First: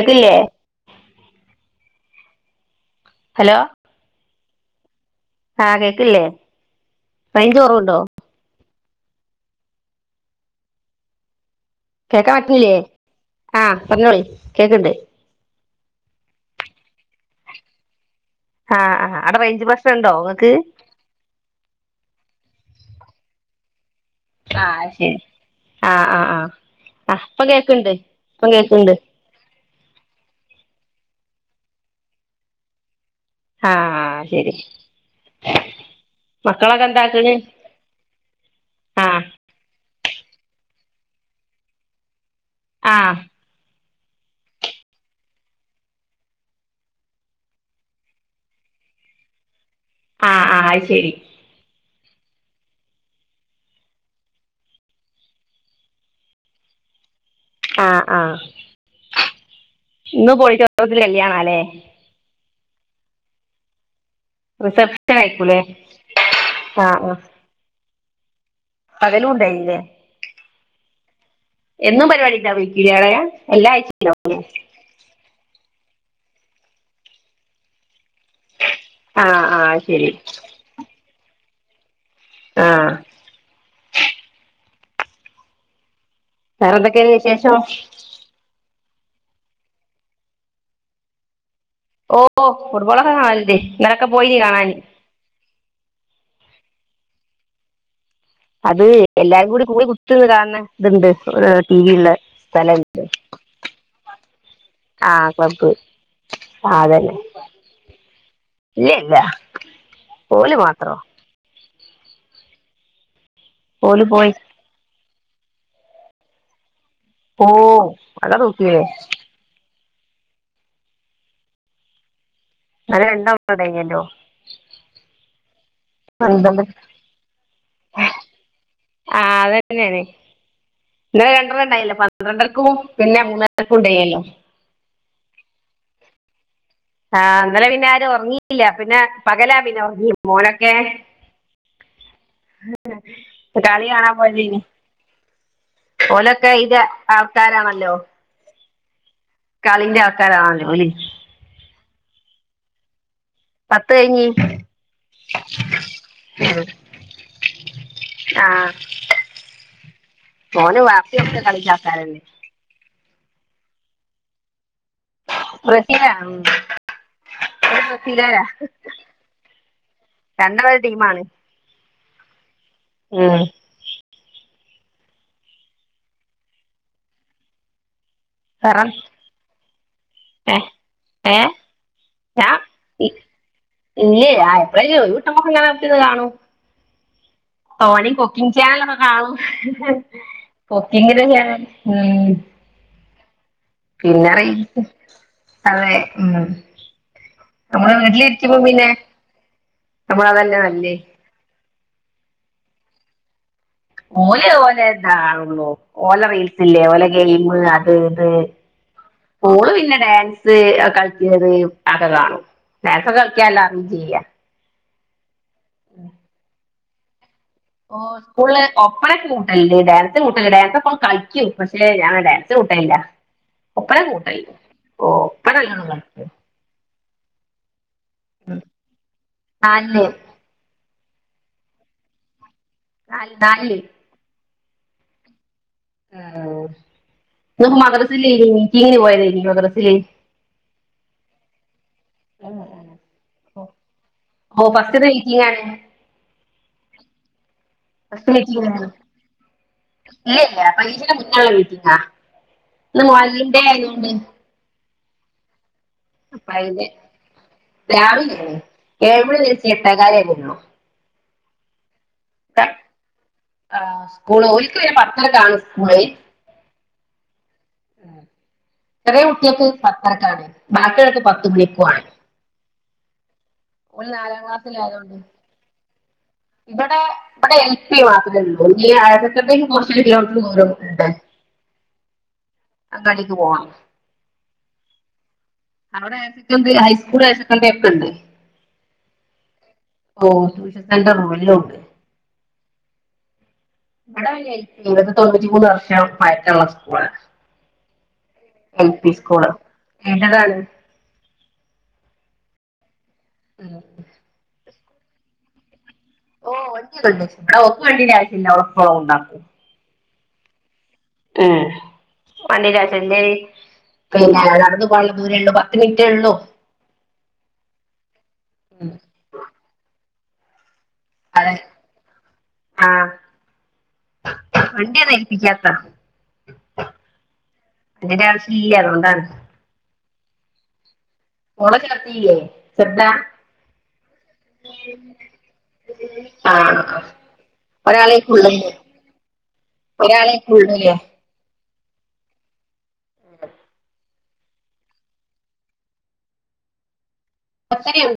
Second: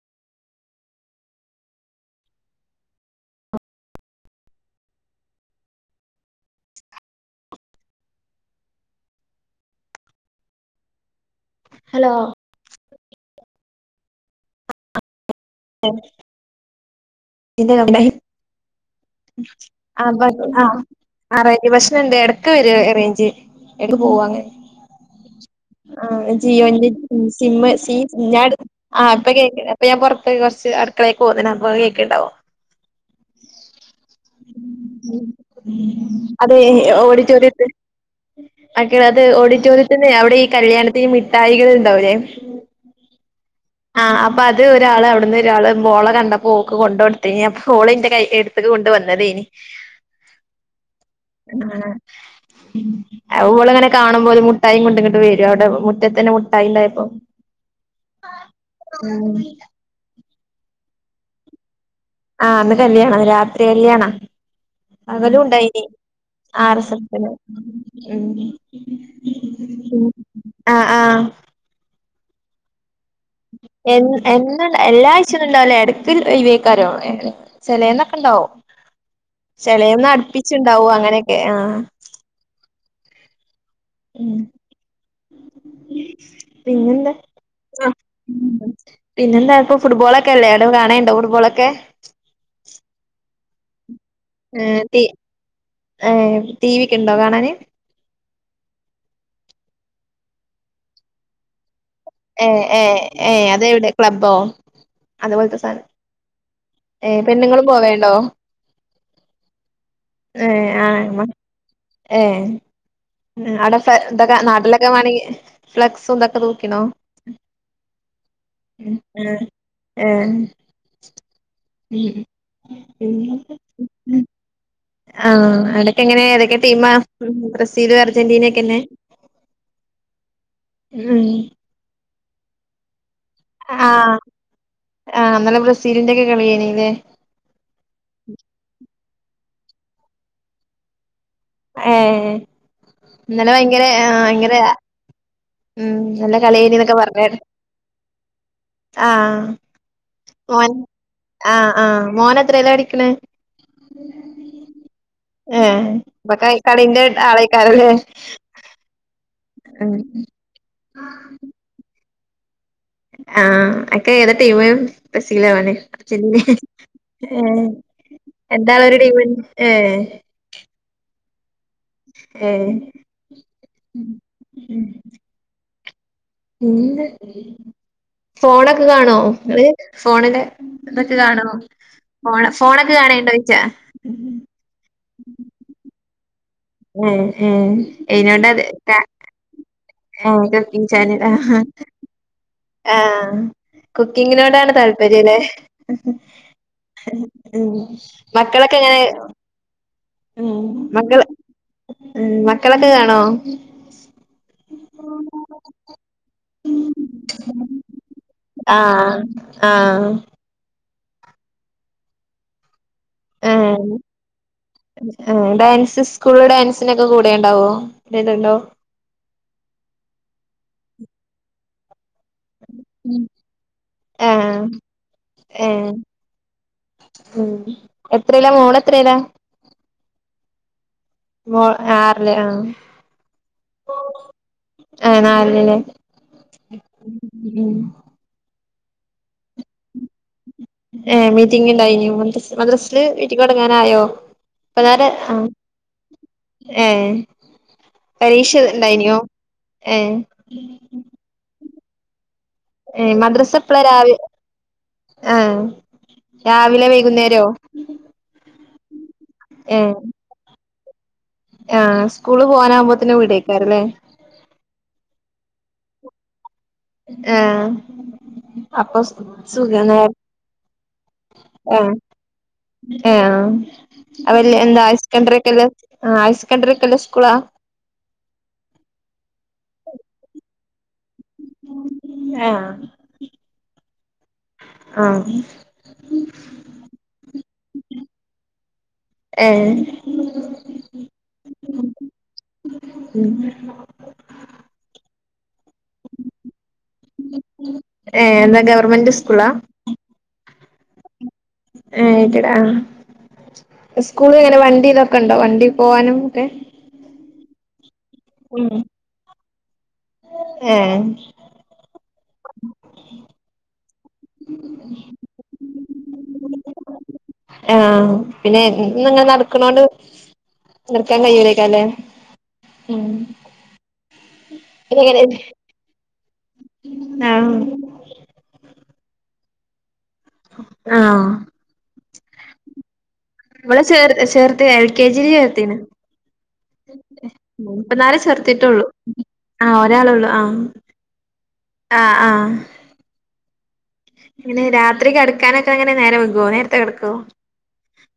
Ready ആയിലെ hello ആ കേക്ക്ല്ലേ റൈഞ്ച് കോറവുണ്ടോ ഹലോ കേക്കാം പറ്റ്ണില്ല്യെ ആ പർഞ്ഞോളീ കേക്ക്ണ്ട് എം [unintelligible] ആ ആ അവ്ട റൈഞ്ച് പ്രശ്ന ഇണ്ടോ ഇങ്ങക്ക് ആ ആ ആ റൈഞ്ച് പ്രശ്ന ഇണ്ട് എട്ക്ക് വര റൈഞ്ച് എടക്ക് പോവ അങ്ങനെ ആ ശെരി ആ ജിയോന്റെ ഇപ്പം സിമ്മ് കേക്കണ്ട് സി ഞാ ഇപ്പം ഇട് കേക്കണ്ട് ആ ഇപ്പ കേക്ക് അപ്പ ഞാൻ പൊർത്തുപോയി കൊർച്ച് അട്ക്കളേക്ക് പോന്ന് അപ്പ കേക്ക്ണ്ടാവും ആ ശരി അത് മക്കളൊക്ക എന്താക്ക്ണ് മക്കള അത് ഓഡിറ്റോറിയത്തിന്റെ അവ്ടെ ഈ കല്യാണത്തിന് ഈ മിഠായികള് ഇണ്ടാവുലെ ആഹ് ആ അപ്പ അത് ഒരാള് അവ്ട്ന്ന് ഒരാള് മോളെ കണ്ടപ്പോ ഓക്ക് കൊണ്ടോട്ത്തെനി അപ്പ ഓള് ഇന്റെ കൈക്ക് എട്ത്ത്ക്ക് കൊണ്ട് വന്ന ന്നതെനി ആ ആ അത് ശരി ആഹ് ഉം അത് ഓള് ഇങ്ങനെ കാണുമ്പോ ഓല് മുട്ടായീം കൊണ്ടും ഇങ്ങട്ട് വരും അവ്ടെ മുറ്റത്തന്നെ മുട്ടായി ഇണ്ടായപ്പൊ ആഹ് ആഹ് ഇന്നു പോയിട്ട് ഓഡിറ്റോറിയത്തില് കല്യാണാ ലെ ആ ഇന്ന്‌ കല്യാണ രാത്രി കല്യാണ റിസപ്ഷൻ പകലും ആയിരിക്കൂലേ ഇണ്ടായിനി ആർ ആ എസ് ആ എസ് ല് ഉം പകലും ഉണ്ടായില്ലേ പിന്നെ ആഹ് ആഹ് എന്നും പരിവാടി ഇണ്ടാവയ്‌ക്യു ലെ അവ്ടെ എന്ന്‌ എന്ത് എല്ലാ ആഴ്ച ഒന്നും ഇണ്ടാവൂല എടക്ക് ഒയിവേക്കാരോ ചെലെന്നൊക്ക ഇണ്ടാവും ആ ആ ചെലെന്ന് ശരി അട്പ്പിച് ഇണ്ടാവും അങ്ങനെക്കെ ആ ആഹ് ഉം പിന്നെന്താ വേറെന്തൊക്കെയാണ് വിശേഷം പിന്നെ എന്താ ഇപ്പ ഫുട്ബോളക്കല്ലേ എല്ലും കാണെണ്ടോ ഫുട്ബോളൊക്കെ ഓ ഫുട്ബോളക്ക കാണൽണ്ടെ ഇങ്ങളൊക്ക പോയിന്യോ ഏ തി ഏ ടി വിക്ക് ഇണ്ടോ കാണാന് അത് എല്ലാരും കൂടി കൂടി കുത്ത്ര്ന്ന് കാൺണ ഇത് ഇണ്ട് ടി വിള്ള ഏ ഏ ഏ അത് എവിടെ ക്ലബ്ബോ ആ അതുപോൽത്തെ ക്ലബ്ബ് സാനം ആ ഏ അതന്നെ പെണ്ണുങ്ങളും പോവെണ്ടോ ഇല്ല ഇല്ല ഏ ഓല് ആ മാത്രോ മ ഏ അവ്ടെ ഫ്ലെ ഓല് പോയി ഇതൊക്ക നാട്ടിലൊക്ക വാണങ്കി ഫ്ലെക്സും ഇതോക്ക തൂക്കിണോ ഓഹ് അല്ലാതോ‌ക്കിയേ ഏഹ് ഏഹ് ഉം ഇന്നലെ രണ്ട [unintelligible] കഴിഞ്ഞല്ലൊ ആഹ് എടക്കെങ്ങനെ ഏതൊക്കെ പന്ത്രണ്ട് ടീമാ ബ്രസീലും അർജന്റീനെക്കെന്നെ ആഹ് അതന്നേണ് ഉം ഇവടെ രണ്ടെണ്ണം ഇണ്ടായില്ലെ പന്ത്രണ്ടരക്കും പിന്നെ മൂന്നര ക്കും ഉണ്ടെയ്നല്ലോ ആഹ് ഇന്നലെ ബ്രസീലിന്റെക്കെ കളിയാന്നില്ലെ ആഹ് ഇന്നലെ പിന്നാരും ഒറങ്ങിയില്ല പിന്നെ പകലാ പിന്നെ ഒറങ്ങി മോനൊക്കെ ഏഹ് ഇന്നലെ കളി ഭയങ്കരെ കാണാൻ ആഹ് ഭയങ്കര പോയതേനി ഉം നല്ല ഓലൊക്കെ ഇത് കളിയാനിന്നേക്കെ പറഞ്ഞ് ആൾക്കാരാണല്ലോ ആഹ് കളീന്റാൾക്കാരാ [unintelligible] ആഹ് ആഹ് മോനെത്രയിലാ പഠിക്കണെ പത്ത് കഴിഞ്ഞ് അപ്പൊ കൈ കളീന്റെ ആളായ്ക്കാരല്ലേ ആഹ് ഉം മോന വാപ്പ ഒക്കെ കളീന്റാൾക്കാരായിരുന്നു ആഹ് അക്ക ഏതാ ടീമ് ബ്രസീലാവാനെ ബ്രസീലാ ഉം. അർജന്റീന ഏഹ് ഒരു ബ്രസീലുകാരാ എന്താണോര ടീമ് ഏഹ് രണ്ടു ഒരു ടീമാണ് ഏഹ് ഏഹ് [unintelligible] പറ ഫോണൊക്കെ കാണോ ഇങ്ങള് ഫോണില് ഏ ഇതൊക്കെ ഏ കാണോ ഫോണ് ഞാൻ ഫോണൊക്കെ ഇ- കാണണ്ടോയ്ച്ചാ ഇല്ലേ [unintelligible] കാണും ഉം ഉം ഇയ്നോണ്ട അത്‌ കാ ഔ കുക്കിങ്ങില് ഞാൻ ഉം ആഹ് പിന്നെ കുക്കിങ്ങിനോടാണ് റീൽസ് താല്പര്യം അല്ലെ അതെ ഉം. ഉം നമ്മള് മക്കളൊക്കെ എങ്ങനേ അപ്പൊ അതല്ലെ നല്ലേ ഉം മക്കളൊക്കെ കാണോ ഓല് ഓലെ ഇതാ കാണോള്ളു ഓല റീൽസില്ലേ ഓല ഗെയി മ് അത് ഇത് ആഹ് ഓള് പിന്നെ ആഹ് ഡാ ൻസ് കളിക്കുന്നത് അതൊക്കെ കാണും ഡാൻസൊക്കെ കളിക്കാ എല്ലാ അറിയേം ചെയ്യാ ഉം ഡാൻസ് സ്കൂള് ഡാൻസിനൊക്കെ കൂടെയെണ്ടാവോ ഓഹ് സ്കൂളില് ഒപ്പനക്കക്കെ കൂട്ടായില്ലേ ഡാൻസിന് കൂട്ടലില്ല ഡാൻസൊക്കെ കളിക്കും പക്ഷേ ഞാൻ ഡാ ൻസിനു കൂട്ടായില്ല ഒപ്പനക്കു കൂട്ടായി ആഹ് ഒപ്പന നല്ലോണം ഏഹ് കളിക്കും ഉം എത്രയില മോളെത്രയിലാ ആന്നു മോ ആറില് ആഹ് നാൽ നാൽല് ആഹ് നാലില് ഏഹ് ഓഹ് ഇന്ന് മദ്രസ ലീവെനിക്ക് [unintelligible] മദ്ര ഏഹ് മീറ്റിംങ്ങിണ്ടായിനു ദ്രസ് മദ്രസില് മീറ്റിംഗ് തുടങ്ങാനായോ ഓ ഇപ്പ ഫസ്റ്റ് നേരെ മീറ്റിംഗ് ആഹ് ആണ് ഏഹ് ഫസ്റ്റ് പരീക്ഷ മീറ്റിംഗ് ആണ് ഇണ്ടായിനോ ഏഹ് മുന്നേള്ള മീറ്റിംങ്ങാ ഏഹ് മദ്രസ എപ്പളാ രാവി ആഹ് അപ്പ അതിന്റെ രാവിലെ വൈകുന്നേരോ രാവിലേ ഏഴ് മണി മുതല് എട്ടേ ഏഹ് കാല് [unintelligible] ആഹ് സ്കൂള് പോകാൻ ആവുമ്പോത്തിന് വിടൊയ്ക്കാരല്ലേ സ്ക്കൂള് ഓൽക്ക് പിന്നെ പത്തരക്ക് ആണ് സ്കൂളെയ് ആഹ് അപ്പൊ ചെറിയ കുട്ടിയേക്ക് സുഖാണ് പത്തരക്ക് ആണ് ബാക്കി ഉള്ളോര്ക്ക് പത്ത് മണിക്കു ആണ്. ഏഹ് ആഹ് അവര് എന്താ [unintelligible] ക്ലാസ്സിലായതുകൊണ്ട് ആഹ് അത് ശ [unintelligible] സ്കൂളാ ട്ടി മാത്രെ ഉള്ളൂ ഈ [unintelligible] ആഹ് പോകണം ആഹ് അവിടെ ഹയർ സെക്കൻഡറി ഹൈസ്കൂള് [unintelligible] ഏഹ് ഓഹ് ട്യൂഷൻ സെന്റർ വലിയൊ ഉണ്ട്. ഇവടെ [unintelligible] തൊണ്ണൂറ്റി മൂന്ന് വർഷം പഴക്കള്ള സ്കൂളാ ഏഹ് എൽ പി ഗവർമെന്റ് സ്കൂളാ സ്കൂള് എയ്ഡഡ് ആണ് ഏഹ് എയ്ഡഡാ ഇസ്കൂള് എങ്ങനെ വണ്ടി ഇതൊക്കെ ഉണ്ടോ വണ്ടി പോവാനും. ഒക്കെ ഓഹ് വണ്ടി ഒന്നും ഇല്ല ഓക്ക് വണ്ടിടെ ആവശ്യം ഇല്ല ഓളെ ഉം ഉപ്പ ഓളെ കൊണ്ടാക്കും. ഏഹ് ഏഹ് വണ്ടിയുടെ ആവശ്യം ഇല്ലേ പിന്നെ നടന്ന് പോകാനുള്ള ദൂരേ ഉള്ളൂ പത്ത് മിനിറ്റേ ഉള്ളൂ. ഏഹ് ആഹ് പിന്നെ അങ്ങനെ നടക്കണോണ്ട്. നിർത്താൻ അതെ കഴിയൂലയിക്കാരം ലേ ഉം ആഹ് വണ്ടി ഞങ്ങള് ഏൽപ്പിച്ചതാ ട്ടോ ആഹ് വണ്ടിടെ ആവശ്യല്ല അതു കൊണ്ടാണ്. ആഹ് മോളെ ചേർത്തീല്ലേ ചെറുതാ മോളെ ചേർ ചേർത്ത് എൽ കെ ജി യില് ചേർത്തിണ്. ആഹ് ഉം ഇപ്പന്നാരെ ഒരാളേക്ക് ചേർത്തിട്ട് ഉള്ളൂല്ലേ ഉള്ളൂ ആഹ് ഒരാള് ഉള്ളു. ഒരാളേക്ക് ആഹ് ഉള്ളൂല്ലേ ആഹ് ആഹ് പിന്നെ രാത്രി കിടക്കാനൊക്കെ എങ്ങനെ നേരം വൈകോ നേരത്തെ കിടക്കോ പത്തര ആവും.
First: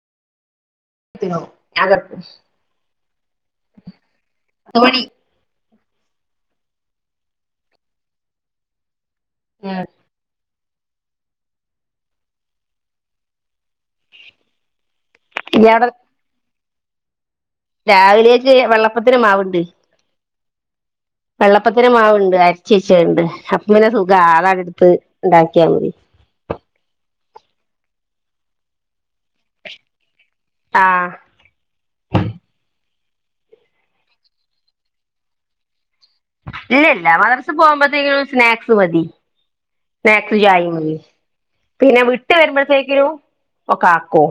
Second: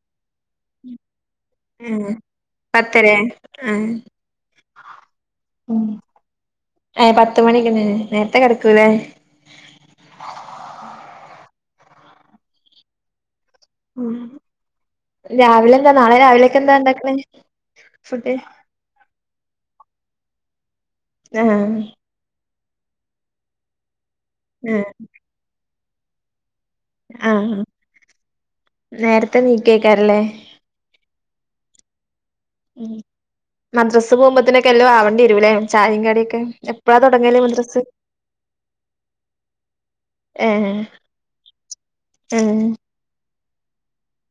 ഏഹ് കിടക്കും പത്തരേ ആഹ് [unintelligible] ഉം ഏഹ് പത്ത് മണിക്ക് തന്നെ ലേ നേരത്തെ കെടക്കും അല്ലേ? ആഹ് ഉം രാവിലെ ഇയാടെ എന്താ നാളെ രാവിലേക്ക് എന്താ ഉണ്ടാക്ക്ണ് രാവിലേക്ക് വെള്ളപ്പത്തിന് മാവ് ഉണ്ട്. ആഹ് വെള്ളപ്പത്തിന് മാവ് ഉണ്ട് അരച്ച് വെച്ചത് ഉണ്ട് അപ്പ പിന്നെ സുഖാ അതാണ് ആഹ് ഇട്ത്ത് ഇണ്ടാക്കിയാ മതി. ആഹ് നേരത്തെ നീക്കയ്ക്കാരല്ലേ? ആഹ് ഉം മദ്രസ്സിൽ പോകുമ്പത്തിന് എല്ലാം ആവണ്ടി വരുംലേ ചായിം കടിം ഒക്കെ ഏഹ് ഇല്ല മദർസ് പോകുമ്പോത്തേങ്ങും സ്നാക്സ് മതി. സ്നാക്സ് ഏഹ് ചായിം മതി പിന്നെ വിട്ട് ഏഹ് വരുമ്പോഴ്ത്തേക്കും. ഒക്ക ആക്കും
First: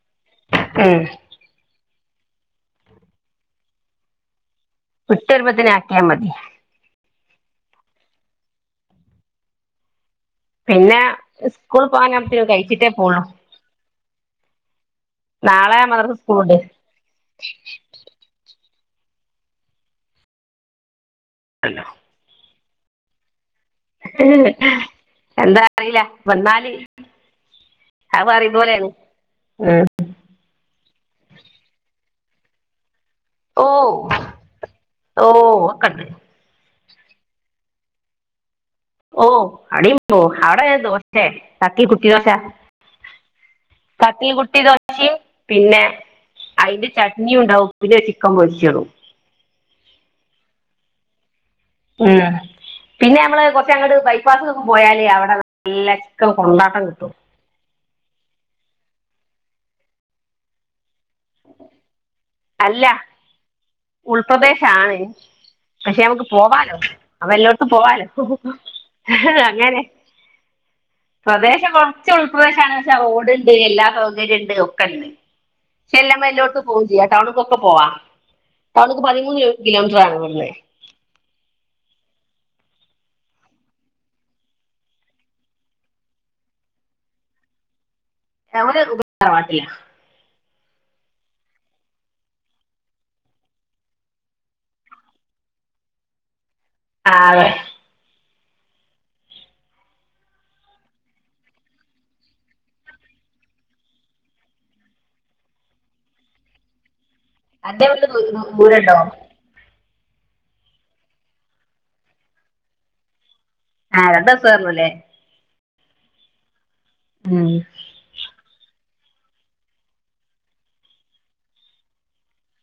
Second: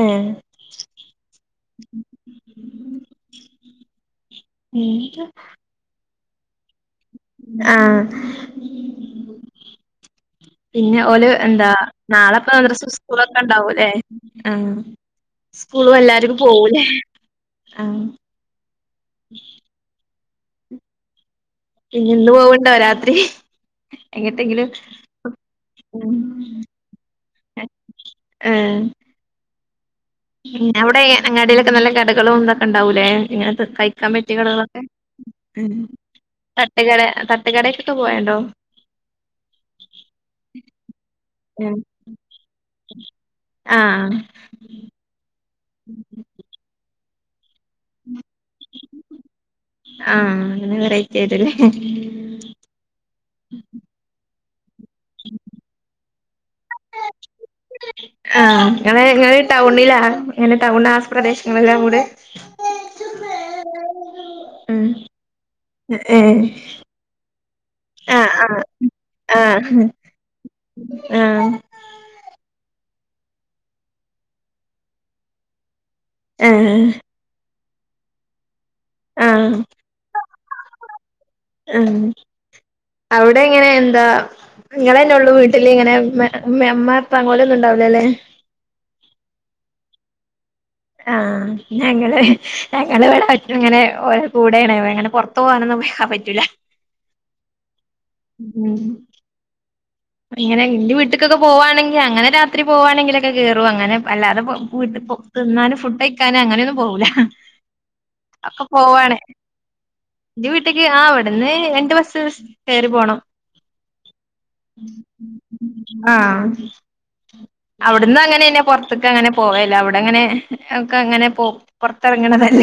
ഏഹ് ഉം ഉം വിട്ട് വരുമ്പത്തിന് ആക്കിയാൽ മതി ആഹ് പിന്നെ ഓല് എന്താ സ്കൂൾ നാളെപ്പൊ പോകാനാകുമ്പത്തേനും മദർസിം കഴിച്ചിട്ടേ പോവുള്ളൂ സ്കൂളൊക്കെ ഉണ്ടാവുലേ ആഹ് നാളെ സ്കൂളിൽ മദ്രസ എല്ലാരും സ്കൂളുണ്ട് പോവുലേ ആഹ് അല്ല ഞ്ഞ്ന്ന് പോവുന്നുണ്ടോ രാത്രി എങ്ങെട്ടെങ്കിലും എന്താ അറിയില്ല ഉം വന്നാല് എഹ് ഏഹ് ഏഹ് അവിടെ അങ്ങാടിയിലൊക്കെ നല്ല കടകളും തൊക്കെ ഉണ്ടാവുലേ ഇങ്ങനത്തെ ഓ കഴിക്കാൻ പറ്റിയ കടകളൊക്കെ ഓ ഉം ഒക്കെണ്ട് തട്ടുകട തട്ടുകടേൽക്ക് പോയാലോ ഓഹ് അവടിം ഓഹ് അവടെ ദോഷ ഉം തട്ടികുട്ടിയതൊക്കെ ആഹ് പിന്നെ അതിന്റെ ചട്നിയുണ്ടാവും പിന്നെ ചിക്കൻ പൊരിച്ചതും ആഹ് അങ്ങനെ വെറൈറ്റി ആയിട്ട്ലേ ഉം പിന്നെ നമ്മള് കൊറച്ച് അങ്ങോട്ട് ബൈപ്പാസ്ക്ക് പോയാല് ച്ചേ അവടെ നല്ലക്ക കൊണ്ടാട്ടം കിട്ടും ആഹ് ഇങ്ങള് ഇങ്ങള് ടൗണിലാ ഇങ്ങനെ ടൗണാസ് ആപ്രദേശങ്ങളിലാ വീട് അല്ല ഉൾപ്രദേശാണ് പക്ഷെ നമക്ക് ഏഹ് പോവാലോ അപോ എല്ലോട്ത്തും പോവാലോ ആഹ് ആഹ് അങ്ങനെ ആഹ് ആഹ് സ്വദേശം കോ ച്ചൊൾപ്രദേശാണ് പക്ഷെ റോഡ്ണ്ട് എല്ലാ സൗകര്യം ഉണ്ട് ഒക്കെ ഉണ്ട് ചെല്ലുമ്പോ എല്ലോട്ത്തും പോവും ആഹ് ചെയ്യാം ടൗണ്ക്കൊക്കപോവാം ടൗണ്ക്ക് പതിമൂന്ന് കിലോ ആഹ് കിലോമീറ്റർ ആണ് ഇവിടുന്ന് ആഹ് അവിടെ ഇങ്ങനെ എന്താ നിങ്ങളെന്നെ ഉള്ളു വീട്ടില് ഇങ്ങനെ ഉമ്മ ഉപ്പ ഓല് ഒന്നും ഉണ്ടാവുലലേ എവടെ റൂമ് തറവാട്ടിലാ ആഹ് ഞങ്ങള് ഞങ്ങള് ഇവിടെ ഒറ്റും ഇങ്ങനെ ഓരെ കൂടെണ് ഇങ്ങനെ പെർ ത്ത് പോവനൊന്നും ഹാ പറ്റൂല ആഹ് അതെ ഉം ഇങ്ങനെ എന്റെ വീട്ട്ക്കൊക്കെ പോവാണെങ്കിൽ അങ്ങനെ രാത്രി പോവാണെങ്കിലൊക്കെ കേറും അങ്ങനെ അല്ലാതെ പോ വീട്ട് പോ തിന്നാനും ഫുഡ്ഡ് കഴിക്കാനും അങ്ങനൊന്നും പോവുല അന്റെ വീട് ദൂ- ദൂ- ഒക്ക ദൂരണ്ടോ പോവാണേ എന്റെ വീട്ടക്ക് ആ ഇവിടുന്ന് രണ്ട് ബസ്സ് ബസ്സ് കയറി പോണം ആഹ് രണ്ട് ബസ് കേർണം ലേ ആഹ് ഉം. അഹ് എന്നും അങ്ങനെന്നെ പുറത്ത് ക്ക് അങ്ങനെപോവലില്ല അവിടെ അങ്ങനെ ഒക്കെ അങ്ങനെ പോ പുറത്തിറങ്ങണതല്ല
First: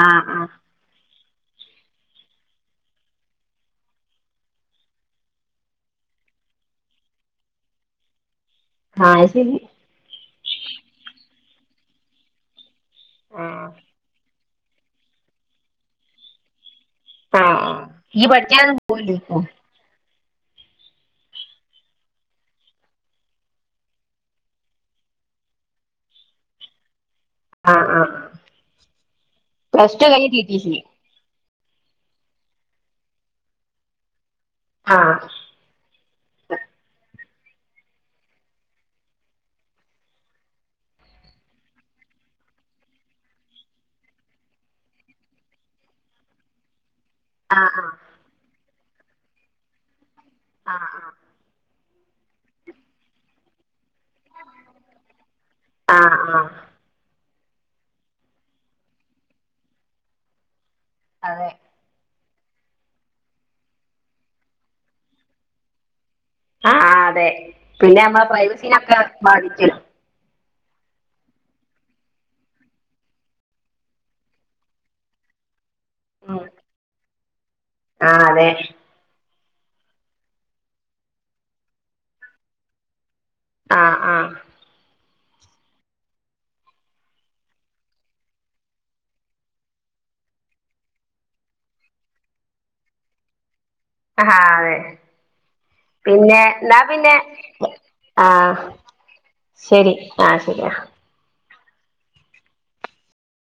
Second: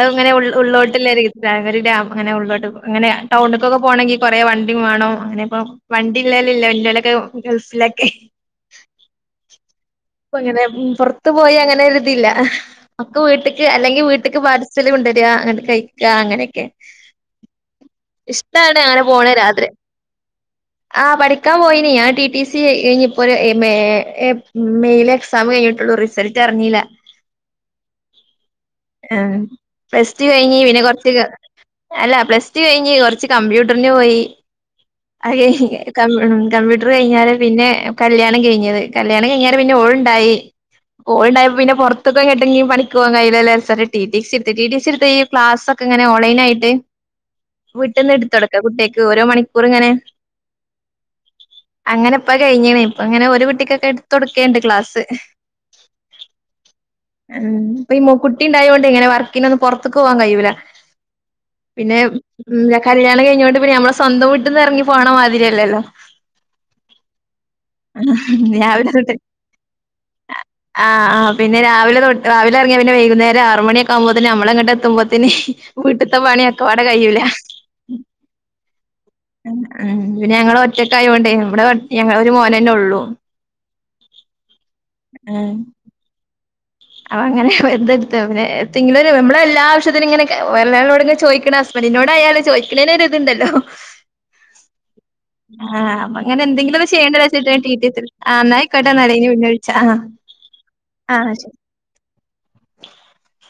ആ ഇങ്ങനെ ആ ഉള്ളോ ഉള്ളോട്ടില്ല രി [unintelligible] അങ്ങനെ ഉള്ളോട്ട്ങ്ങന ടൗണിൽക്കൊക്കെ പോണെങ്കിൽ കൊറെ വണ്ടി വേണം അങ്ങനെ പോ വണ്ടിള്ളോലും ഇല്ല ഇല്ലോലൊക്കെ ഗൾഫിലൊക്കെ ആഹ അയ് ശെരി ഇപ് അങ്ങനെ പുറത്ത് പോയി അങ്ങനെ രുതില്ല ഒക്ക് ആ വീട്ടക്ക് അല്ലെങ്കിൽ വീട്ടക്ക് പാതി [unintelligible] കൊണ്ടര ന്നട്ട്കഴിക്ക അങ്ങനൊക്കെ ആ ആ. ഈ ഇഷ്ടാണ് പഠിക്കാനൊന്നും അങ്ങനെ പോണ പോയില്ലേക്കും രാത്രി ആഹ പഠിക്കാൻ പോയി ഞാൻ ടി ടി സി കഴിഞ്ഞ ഇപ്പോ മെ മെയിലെ എക്സാം കഴിഞ്ഞിട്ടുള്ളു റിസ് റിസൽറിഞ്ഞില്ല ! ! ! ആഹ പ്ലസ് ടു കഴിഞ്ഞ് ടി പ്രസ്റ്റുകഴിഞ് ടി സി പിന്നെ കൊറ അല്ല പ്ലസ് ടു കഴിഞ്ഞ് കുറച്ച് കമ്പ്യൂട്ടറിന് പോയി ആഹ് അതെ കമ്പ്യൂട്ടർ കഴിഞ്ഞാല് പിന്നെ കല്യാണം കഴിഞ്ഞത് കല്യാണം കഴിഞ്ഞാല് പിന്നെ ഓഴ തായി കോ [unintelligible] ണ്ടായപ്പോ പിന്നെറത്തക്കെ കേട്ടെങ്കി പണിക്ക പോവാകയ്യില്ല ടി ടി സി എടുത്ത് ടി ടി സ എടു ഈ ക്ലാസ്ക്കെ ഇങ്ങനെ ഓൺലൈൻ ആയിട്ട് ആ ആ വീട്ടിൽന്ന് എടുത്ത്ടുക്കാം കുട്ടികക്ക് ഓരോ മണിക്കൂർ ഇങ്ങനെ ആഹ് അങ്ങനെപ്പൊ കഴിഞ്ഞണ ഇപ്പ അങ്ങനെ ഒരു കുട്ടിക്കൊക്കെ തുടക്കേണ്ട് ക്ലാസ് ആ ആ ഉം ഇപ്പൊ കുട്ടിണ്ടായത് കൊണ്ട് ഇങ്ങനെ വർക്കിന ഒന്നും പുറത്തക്ക് പോവാൻ കഴിയൂല്ല അതെ പിന്നെ ഉ കല്യാണം കഴിഞ്ഞോണ്ട് പിന്നെ നമ്മളെ സ്വന്തം വീട്ടന്ന് ഇറങ്ങി പോണ മാതിരിയല്ലല്ലോ ആഹ് അതെ പിന്നെ നമ്മള രാവിലെ പ്രൈവസീനൊക്കെ തൊട്ട് ബാധിച്ച ആഹ് ആഹ പിന്നെ രാവിലെ രാവിലെ ഇറങ്ങിയ പിന്നെ വൈകുന്നേരം ആറു മണിയക്കെ ആകുമ്പോത്തന്ന നമ്മളെങ്ങോട്ട് എത്തുമ്പോത്തേന് വീട്ടത്തെ പണിയൊക്കെ അടെ കഴയിയൂല ആഹ് അതെ ആഹ പിന്നെ ഞങ്ങള് ഒറ്റക്ക ആയോണ്ടേ നമ്മടെ ഞങ്ങള ഒരു മോനന്നെ ഉള്ളൂ ആഹ് ആഹ് ആഹ് അപ്പ അങ്ങനെ എന്തെടുത്ത പിന്നെ എന്തങ്കിലും നമ്മ എല്ലാാവശ്യത്തിന ഇങ്ങനെ ഒരളോട് ചോദിക്കണ അപ്പന്നോട്യയാലോ ചോദിക്കുന്നേരി ഇതുണ്ടല്ലോ ആഹ് അതെ ആഹ് അങ്ങനെ പിന്നെ എന്നാ എന്തെങ്കിലും പിന്നെ ചെയ്യണ്ടച്ചട്ട റ്റ നായിക്കോട്ട ന ഇനിണ്ഴിച്ച ആഹ് ശരി ആഹ് ശരി